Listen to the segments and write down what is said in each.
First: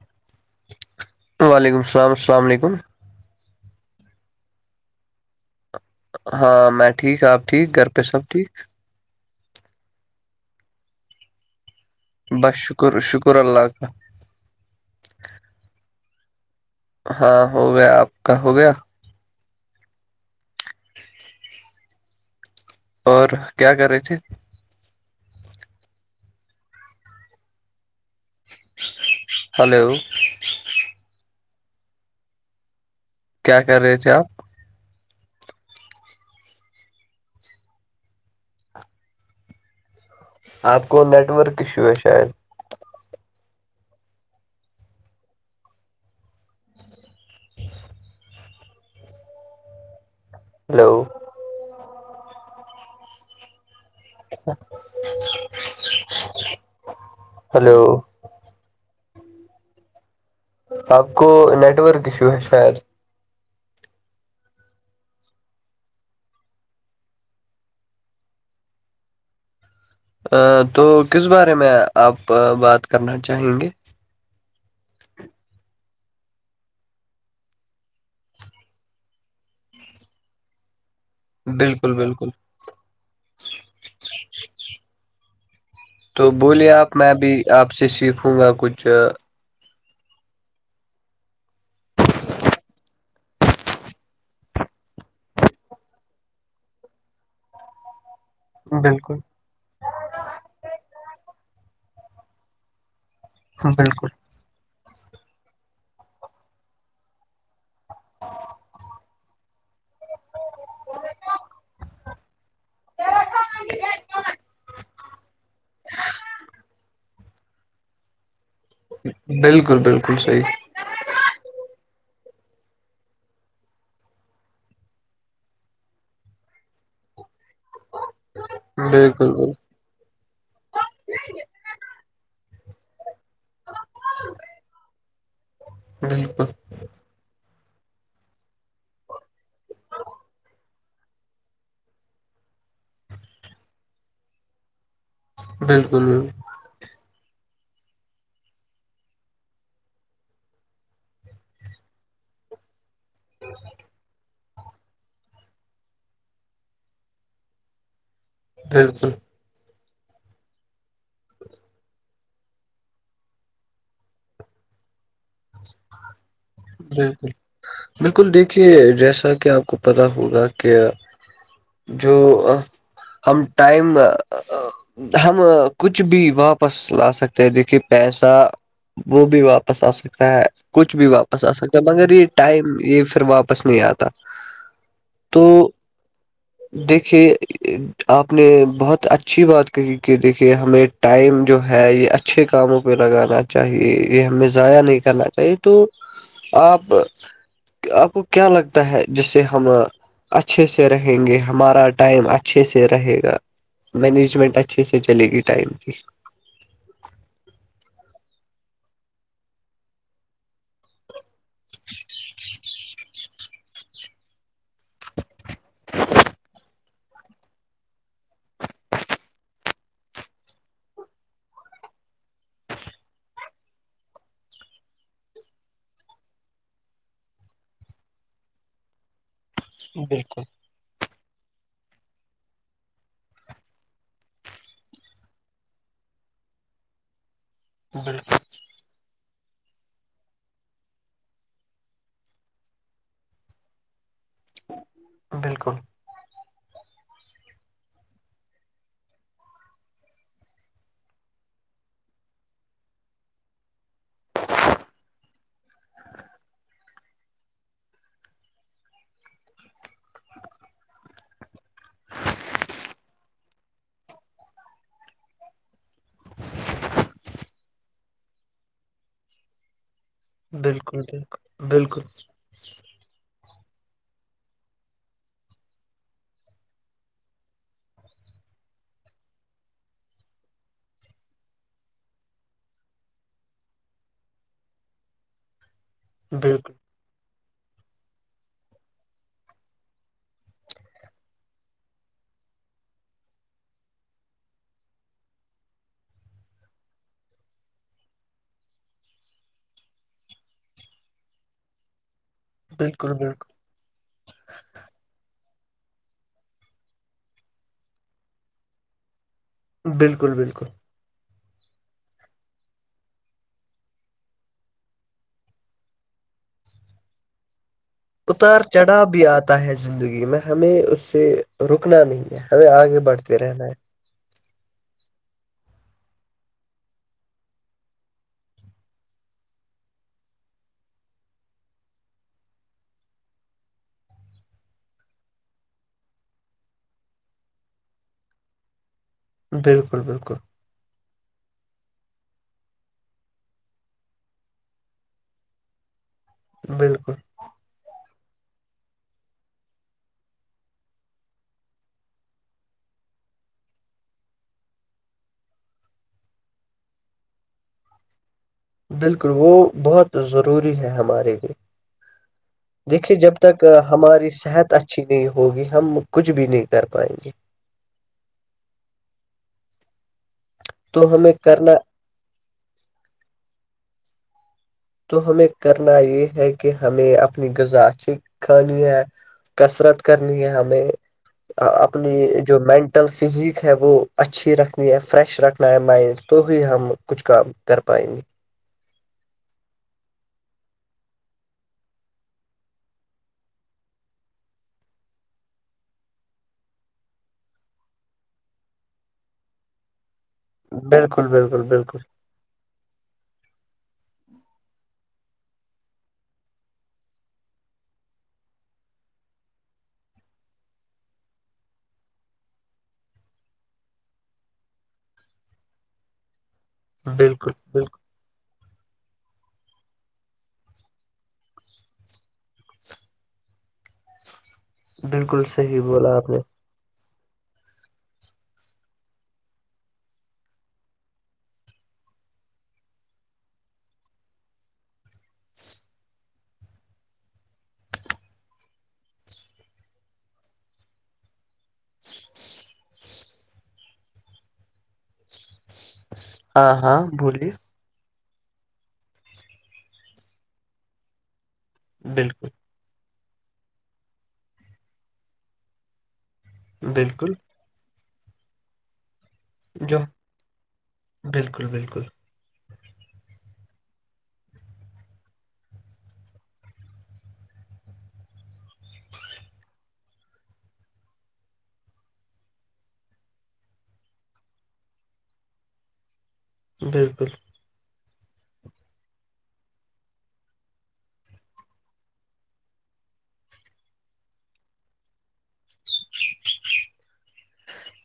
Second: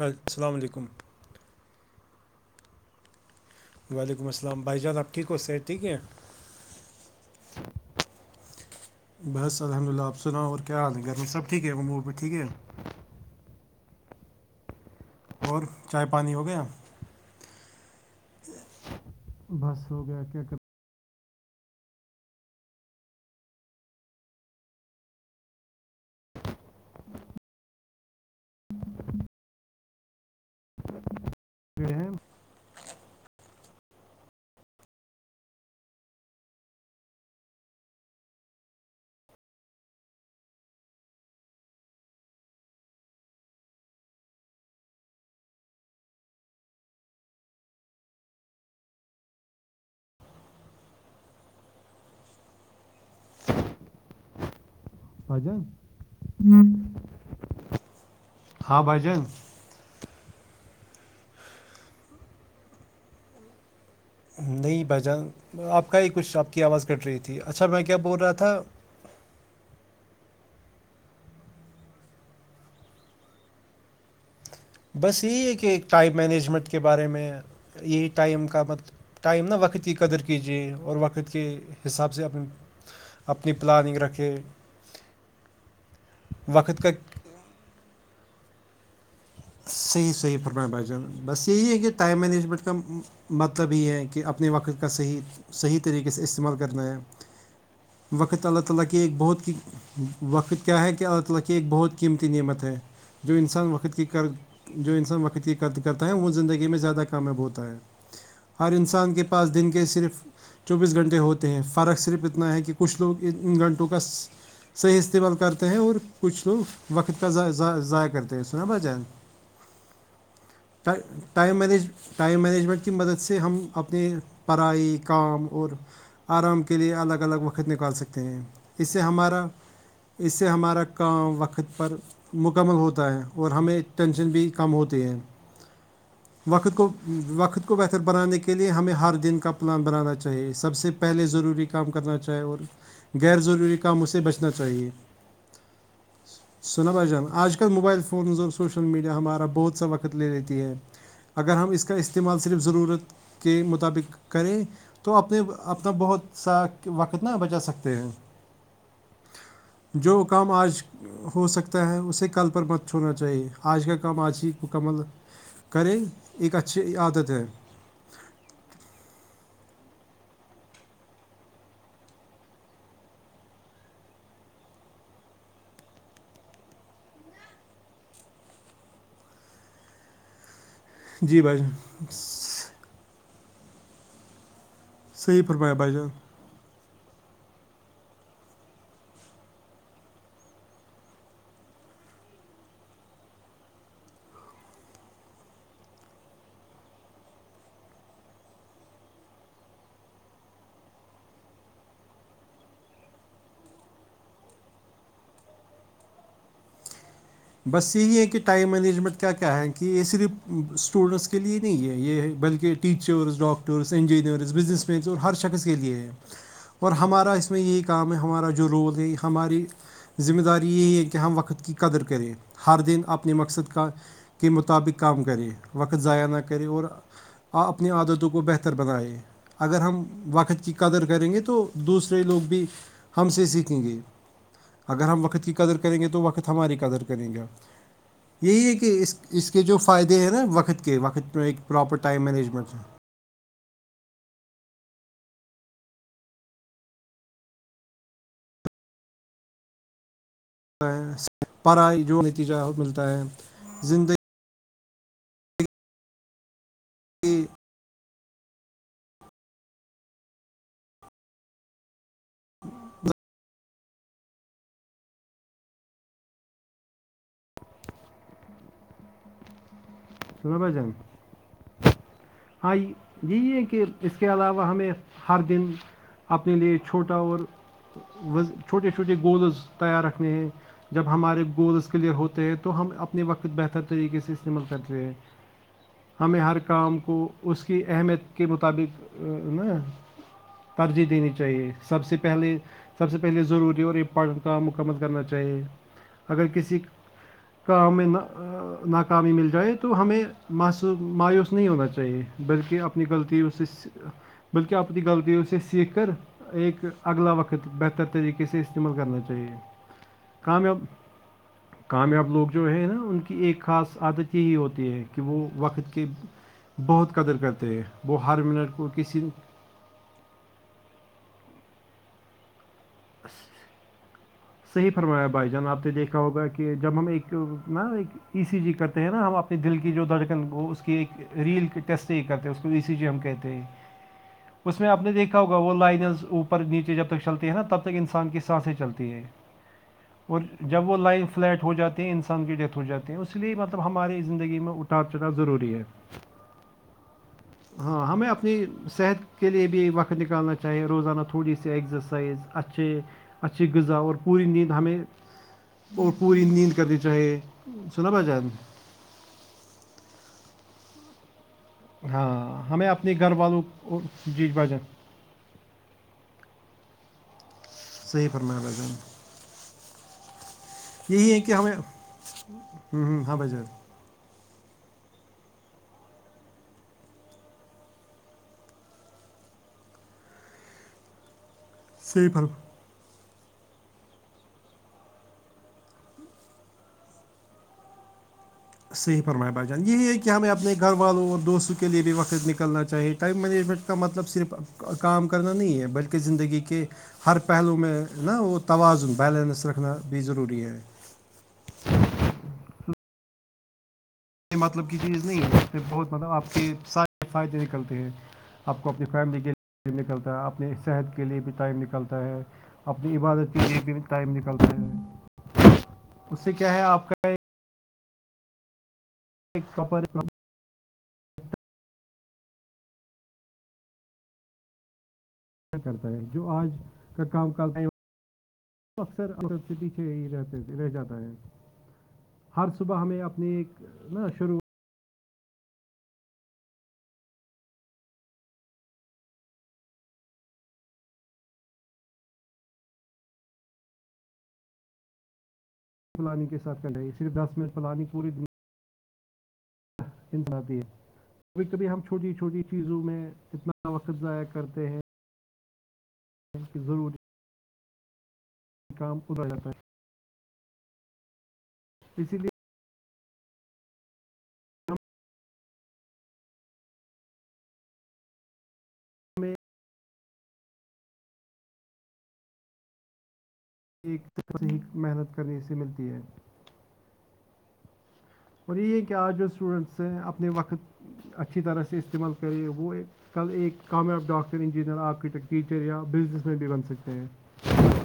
السلام علیکم وعلیکم السلام السلام علیکم وعلیکم السل بھائی جان آ ھیک ہو صح ٹھیک ہیں ہاں میں ٹھیک آپ ٹھیک گھر پہ سب ٹھیک بس الحمد للہ آپ سنا اور کیا حال ہے کریں سبٹیک ہے موٹ بس شکر شکر اللہ کاال اور چائے پانی ہو گیا ہاں ہو گیا آپ کا ہو گیا بس ہو گیا کیا کرتے اور کیا کر رہے تھے ہلو رم کیا کر رہے تھے آپ آپ کو نیٹ ورک ایشو ہے شاید ہلو اچھ بجان ہلو ہاں بجان آپ کو نیٹ ورک ایشو ہے شاید نہیں بھائی جان آپ کا ہی کچھ آپ کی آواز کٹ رہی تھی اچھا میں کیا بول رہا تھا تو کس بارے میں آپ بات کرنا چاہیں گے بس یہی ہے کہ ایک ٹائپ مینجمنٹ کے بارے میں یہی ٹائم کا مط ٹائم نا وقت کی قدر کیجیے اور وقت کے بالکل حساب سے بالکل اپنی اپنی پلاننگ رکھے تو بولیے وقت آپ کا میں بھی آپ سے سیکھوں گا کچھ صحیح صحیح پرم بچا بس یہی ہے کہ ٹائم مینیجمنٹ کا مطلب یہ ہے کہ اپنے وقت کا صحیح صحیح طریقے سے استعمال کرنا ہے وقت اللہ تعالی کی ایک بالکل بہت کی وقت کیا ہے کہ اللہ تعالی کی ایک بہت قیمتی نعمت ہے جو انسان وقت کی بالکل اور جو انسان وقت کی قد کرتا ہے وہ زندگی میں زیادہ کامیاب ہوتا ہے ہر انسان کے پاس دن کے صرف چوبیس گھنٹے ہوتے ہیں فرق صرف اتنا ہے کہ کچھ لوگ ان گھنٹوں کا صحیح استعمال کرتے ہیں اور کچھ لوگ وقت ضائع کرتے ہیں سنا ب جان بالکل بالکل صحیح ائم دی ٹائم مینجمنٹ کی مدد سے ہم اپنے پڑائی کام اور آرام کے لیئے الگ الگ وقت نکال سکتے ہیں اس سے بالکل ہمارا اس سے ہمارا کام وقت پر مکمل ہوتا ہے اور ہم ٹینشن بھی کم ہوتے ہیں بالکل وقت کو وقت کو بہتر بنانے کے لیے ہمیں ہر دن کا پلان بنانا چاہیے سب سے پہلے ضروری کام کرنا چاہے اور غیر ضروری کاموں سے بچنا چاہیے بالکل سنا بھائی جان آج کل موبائل فونز اور سوشل میڈیا ہمارا بہت سا وقت لے لیتی ہے اگر ہم اس کا استعمال صرف ضرورت کے مطابق کریں تو اپنے اپنا بہت سا وقت نہ بچا سکتے ہیں بالکل جو کام آج ہو سکتا ہے اسے کل پر مت چھوڑنا چاہیے آج کا کام آج ہی مکمل کریں ایک اچھی بالکل عادت ہے بالکل دیکھیے جیسا کہ آپ کو پتا ہوگا کہ جو ہم ٹائم ہم کچھ بھی واپس لا سکتے ہیں دیکھیے پیسہ وہ بھی واپس آ سکے ستا کچھ بھی جی واپس آ بھائی جان سکتا مگر یہ ٹائم یہ پھر واپس نہیں آتا صحیح تو فرمایا بھائی جان دیکھیے آپ نے بہت اچھی بات کہی کہ دیکھیے ہمیں ٹائم جو ہے یہ اچھے کاموں پہ لگانا چاہیے یہ ہمیں ضائع نہیں کرنا چاہیے تو آپ آپ کو کیا لگتا ہے جس سے ہم اچھے سے رہیں گے ہمارا ٹائم اچھے سے رہے گا مینجمنٹ اچھے سے چلے گی ٹائم کی بس یہی ہے کہ ٹائم مینجمنٹ کیا کیا ہے کہ یہ صرف اسٹوڈینٹس کے لیے نہیں ہے یہ ہے بلکہ ٹیچر چر ڈاکٹرس انجینئرز بزنس مینس اور ہر شخص کے لیے ہیں اور ہمارا اس میں یہی کام ہے ہمارا جو رول ہے ہماری ذمہ داری یہی ہے کہ ہم وقت کی قدر کریں ہر دن اپنے مقصد کا کے مطابق کام کرے وقت ضائع نہ کرے اور آ اپنی عادتوں کو بہتر بنائے اگر ہم بالکل وقت کی قدر کریں گے تو دوسرے لوگ بھی ہم سے سیکھیں گے اگر ہم وقت کی قدر کریں گے تو وقت ہماری قدر کریں گے بالکل یہی ہے کہ اس اس کے جو فائدے ہیں نا وقت کے وقت میں ایک پراپر ٹائم مینجمنٹ سے بالکل پرائی جو نتیجہ ہے وہ ملتا ہے زندگی ہاں سنا بھائی جان بالکل بالکل بالکل ہاں یہی ہے کہ اس کے علاوہ ہمیں ہر دن اپنے لیے چھوٹا اورز چھوٹے چھوٹے گولز تیار رکھنے ہیں جب ہمارے گولس کلیئر ہوتے ہیں تو ہم اپنے وقت بہتر طریقے سے استعمال کرتے سے بالکل بالکل ہمیں ہر بالکل کام کو اس کی اہمیت کے مطابق ن ترجیح دینی چاہیے سب سے پہلے سب سے پہلے ضروری اور امپورٹنٹ کام مکمل کرنا چاہیے اگر کسی کام میں ناکامی مل جائے تو ہمیں مایوس نہیں ہونا چاہیے بلکہ اپنی بالکل غلطی بالکل اس سے بلکہ اپپنی غطی اس سیکھ کر ایک اگلا وقت بہتر طریقے سے استعمال کرنا چاہیے بالکل بالکل کامیاب کامیاب لوگ جو ہیں نا ان کی ایک خاص عادت یہی ہوتی ہے کہ وہ وقت کی بہت قدر کرتے ہیں وہ ہر اتار منٹ کو چڑھا بھی کسی آتا ہے زندگی میں ہمیں اس سے رکنا نہیں ہے ہمیں آگے بڑھتے رہنا ہے صحیح فرمایا بھائی جان آپ نے دیکھا ہوگا کہ جب ہم ایک نا ایک اسی جیز کرتے ہیں نا ہم اپنی دل کی جو دھڑکن اس کی ایک ریل ٹیسٹ ہی کرتے ہیں اس کو وی سی جی ہم کہتے ہیں اس میں آ نے دیکھا ہوگا وہ لائنز اوپر نیچے جب تک چلتی ہیں نا تب ایک انسان کی سانس ہی چلتی ہے بالکل بالکل اور جب وہ لائن فلیٹ ہو جاتی ہیں انسان کی ڈیتھ ہو جاتی ہیں اس لیے مطلب ہماراری زندگی میں اٹتار چڑنا ضروری ہے ج بالکل ھم ہاں ہمیں اپنی صحت کے لیے بھی وقت نکالنا چاہیے روزانہ تھوڑی سی ایکزرسائز اچا اچھے اچھی غذا اور پوری نیند ہمیں اور پوری نیند کرنی چاہیے سناو ب جائے بالکل وہ بہت ضروری ہے ہمارے لیے ہاں ہمیں اپنے دیکھیے گھر جب والوں تک کو ہماری جی بھائی صحت جان اچھی نہیں ہوگی ہم کچھ بھی نہیں کر پائیں گے صحیح فرم جان تو یہی ہے کہ کرنا ہمیں ہوں ہ ہاں ب جےز تو ہمیں کرنا یہ ہے کہ ہمیں اپنی غذا اچھی کانی ہے کسرت کرنی ہے ہمیں اپنی صحیح فرم جو مین ٹل فزیک ہے وہ اچھی رکھنی ہے فریش رکھنا ہے مائنڈ تو ہی ہم کچھ کام کر پائیں گے صحیح فرمائے با جان یہی ہے کہ ہمیں اپنے گھر والوں اور دوستوں کے لیے بھی وقت نکلنا چاہیے ٹائم مینجمنٹ کا مطلب صرف کام کرنا نہیں ہے بلکہ زندگی کے ہر پہلو میں نا وہ توازن بیلنس رکھنا بھی ضروری ہے بالکل بالکل بالکل مطلب کی چیز نہیں ہے بہت مطلب آپ کے سار فائدے نکلتے ہیں آپ کو اپنی فیملی کے لیےم نکلتا ہے اپنی صحت کے لیے بھی ٹائم نکلتا ہے اپنی عبادت کے لیے بھی ٹائم نکالتے ہیں اس سے کیا ہے آپ کا بالکل بالکل ایک کپڑ بالکل صحیح کرتا بولا ہے آپ نے جو آج کا کامتے اکثرٹی سے ہی رہتے رہ جاتا ہے ہر صبح ہمیں اپنی ایک نا شروع پلانگ کے ہاں سات کر ج ہاں گے صرف بولیے دس منٹ پلانن پوری دن تناتی ہے کبھی کبھی ہم چھوٹی بالکل چھوٹی چیزوں میں اتنا وقت ضائع کرتے ہیں کہ ضروری بالکل کام ادتا ہے جو بالکل بالکل پیسی ڈی ہمیں ایک صیح محنت کرنے سے ملتی ہے بالکل اور یہ ہے کہ آج جو اسٹوڈنٹس ہیں اپنے وقت اچھی طرح سے استعمال کرے وہ کل ایک کامیاب ڈاکٹر انجینئر آرکیٹیکٹر ٹیچر یا بزنس مین بھی بن سکتے ہیں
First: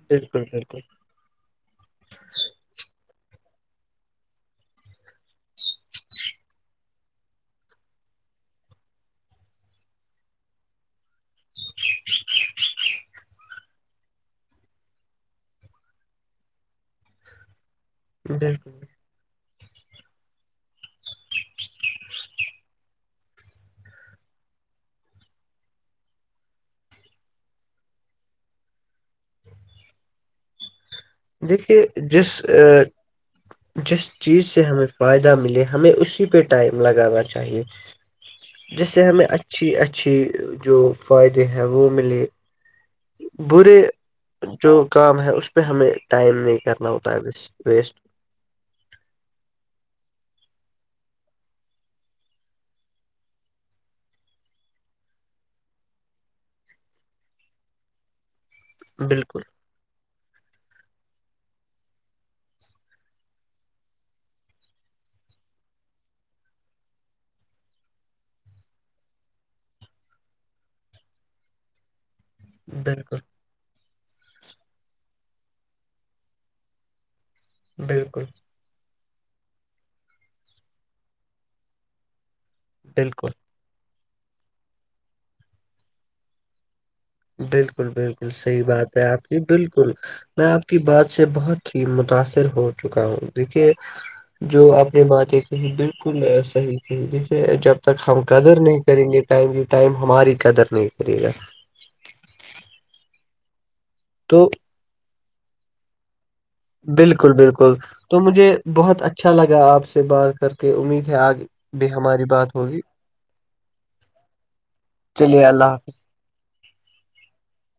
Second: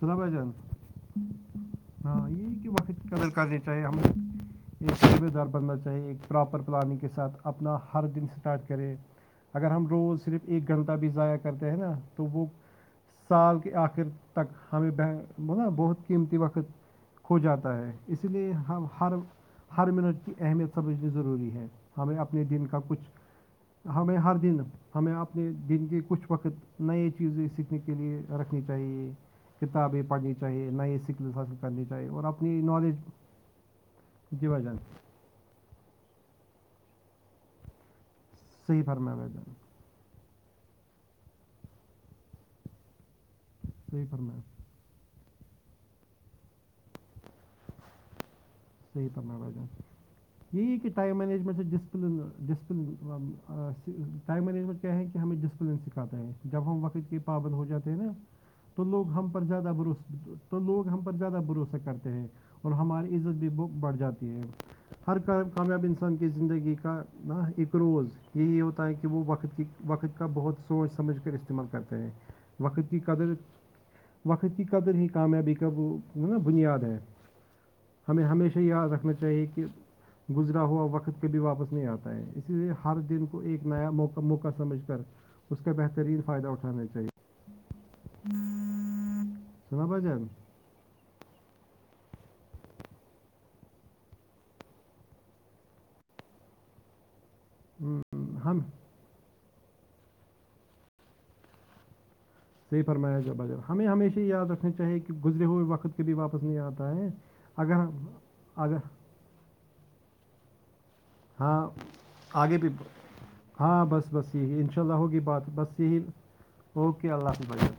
سنا بھائی جانا جچ وقت قدل کری چاہے ہم دار بننا چاہیے ایک پراپر پلاننگ کے ساتھ اپنا ہر دن اسٹارٹ کرے اگر ہم روز صرف ایک گھنٹہ بھی ضائع کرتے ہیں نا تو وہ سال کے آخر تک ہمیں ب بہت قیمتی وقت کھو جاتا ہے اس لیے بالکل ہم ہر ہر منٹ کی اہمیت سمجھنی ضروری ہے ہمیں اپنے دن کا کچھ ہمیں ہر دن ہمیں اپنے دن کے کچھ وقت نئے چیزیں سیکھنے کے لیے رکھنی چاہیے کتابیں پڑھنی چاہیے نہ ہی سکلس حاصل کرنی دیکھیے چاہیے اور جس اپنی نالج جس چیز جی سے بھائی جان ہمیں فائدہ ملے ہمیں اسی پہ ٹائم لگانا چاہیئے صحیح جس سے فرمایا ہمیں بھائی جان اچھی اچھی اچھی جو فائدے ہیں وہ ملے برے صحیح پرنامپ جو کام ہے اس پہ ہمیں ٹائم نہیں کرنا ہوتا ہے ویسٹ صحیح پم بجان یہ کہ ائم مینیجمینٹ سے ڈسپلن ڈسپلن ٹائم مینجمنٹ کیا ہے کہ ہمیں ڈسپلین سکھاتا ہے جب ہم وقت کے پابند ہو جاتے نا تو لوگ ہم بالکل پر زیادہ بھروس تو لوگ ہم پر زیادہ بھروسہ کرتے ہیں اور ہماری عزت بھی ب بڑھ جاتی ہے ہر کا کامیاب انسان کی زندگی کا ن ایک روز یہی ہوتا ہے کہ وہ وقت کی وقت کا بہت سوچ سمجھ کر استعمال کرتے ہیں وقت کی بالکل قدر وقت کی قدر ہی کامیابی کا وہ نا بنیاد ہے ہمیں بالکل ہمیشہ یاد رکھنا چاہیے کہ گزرا ہوا وقت کبھی واپس نہیں آتا ہے اس ہر دن بالکل کو ایک نیا موقع سمجھ کر اس کا بہترین فائدہ اٹھانا چاہیے بالکل بالکل صحیح بات ہے آپ کی سنا بالکل بھجن میں آپ کی بات سے بہت ہی متاثر ہو چکا ہوں دیکھیے جو آپ نے باتیں کہ بالکل صحیح ج دیکھیے جب تک ہم قدر نہیں کریں گے ٹائم ٹائم ہماری قدر نہیں کرے گا صحی فرمایا جائے باجب ہمیں ہمیشہ یہ تو یاد رکھنا چاہے کہ گزرے ہوئے وقت بھی واپس نہیں آتا ہے بالکل بالکل اگر تو مجھے اگر بہت اچھا لگا آپ سے بات کر کے امید ہے آگ ہاں بھی ہماری بات آگے بھی ہوگی ہاں بس بس یہی ان شاء اللہ ہوگی چلیے بات اللہ بس حافظ یہی اوکے اللہ حاف بھائی